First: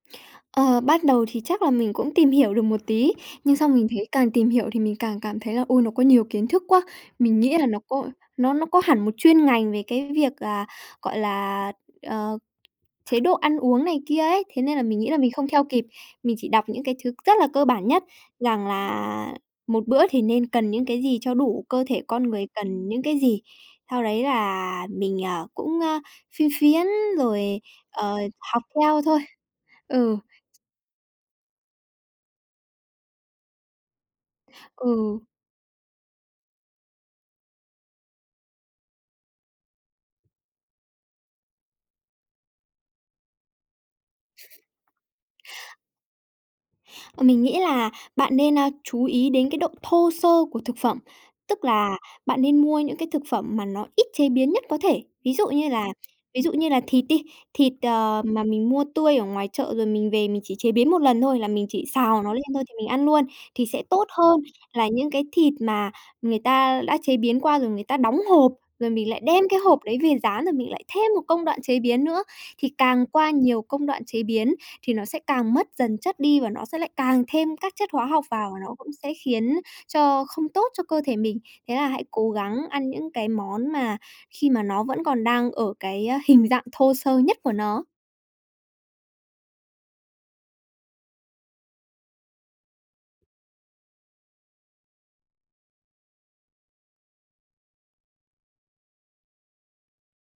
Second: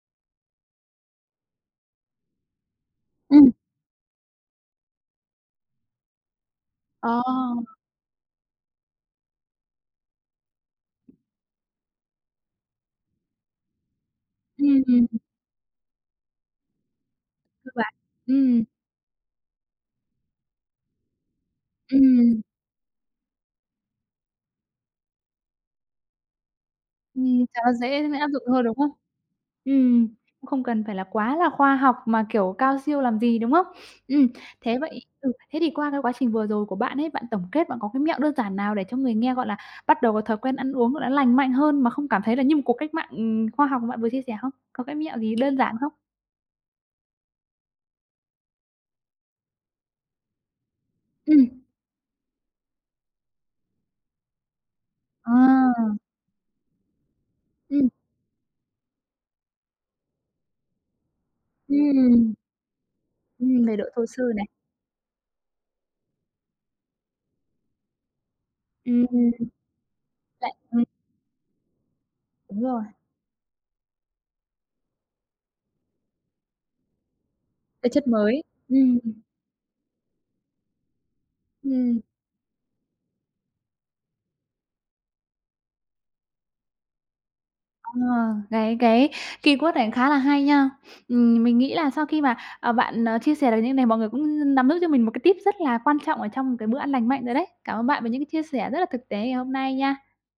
Ờ, bắt đầu thì chắc là mình cũng tìm hiểu được một tí, Ừm. nhưng xong mình thấy càng tìm hiểu thì mình càng cảm thấy là, ôi, nó có nhiều kiến thức quá. Ờ. Mình nghĩ là nó có nó nó có hẳn một chuyên ngành về cái việc là, gọi là, ờ, chế độ ăn uống này kia ấy, thế nên là mình Ừm. nghĩ là mình không theo kịp. Mình chỉ đọc những cái thứ rất là cơ Cơ bản bản. nhất Ừm. rằng là một bữa thì nên cần những cái gì cho đủ, cơ thể con Ừm. người cần những cái gì. Sau đấy là mình, à, cũng, a, phiên phiến Ừm, rồi, cho nó dễ ờ, dễ áp dụng học hơn, đúng không? theo thôi. Ừm. Ừ. Cũng không cần phải là quá là khoa học mà kiểu cao siêu làm gì, đúng không? Ừm, thế vậy Ừ. ừ, thế thì qua cái quá trình vừa rồi của bạn ấy, bạn tổng kết bạn có cái mẹo đơn giản nào để cho người nghe, gọi là, bắt đầu có thói quen ăn uống là nó lành mạnh hơn mà không cảm thấy là như một cuộc cách mạng, ừm, khoa học mà bạn vừa chia sẻ không? Có cái mẹo gì đơn giản không? Ờ, mình nghĩ là bạn nên, a, chú ý đến cái độ thô sơ của thực phẩm, Ừm. tức là bạn nên mua những cái thực phẩm mà nó ít chế biến nhất có thể. Ờ. Ví dụ như là ví dụ như là thịt đi, thịt, Ừm. ờ, mà mình mua tươi ở ngoài chợ rồi mình về mình chỉ chế biến 1 lần thôi, là mình chỉ xào nó Ừm. lên thôi thì mình ăn luôn Ừm, thì về sẽ độ tốt thô sơ hơn này. là những cái thịt mà người ta đã chế biến rồi người ta đóng hộp, rồi Ừm. mình lại đem cái hộp đấy về rán, Lại rồi mình lại ừm. thêm một công đoạn chế biến nữa. Đúng Thì rồi. càng qua nhiều công đoạn chế biến thì nó sẽ càng mất dần chất đi và nó sẽ lại càng thêm các chất Cái hóa chất học mới, vào, nó cũng ừm. sẽ khiến cho không tốt cho cơ thể mình. Thế là Ừm. hãy cố gắng ăn những cái món mà khi mà nó vẫn còn đang ở cái hình dạng thô sơ nhất của nó. À, cái cái keyword này khá là hay nha. Ừm, mình nghĩ là sau khi mà, à, bạn, à, chia sẻ được như này, mọi người cũng n nắm giữ cho mình một cái tip rất là quan trọng ở trong một cái bữa ăn lành mạnh rồi đấy. Cảm ơn bạn về những cái chia sẻ rất là thực tế ngày hôm nay nha!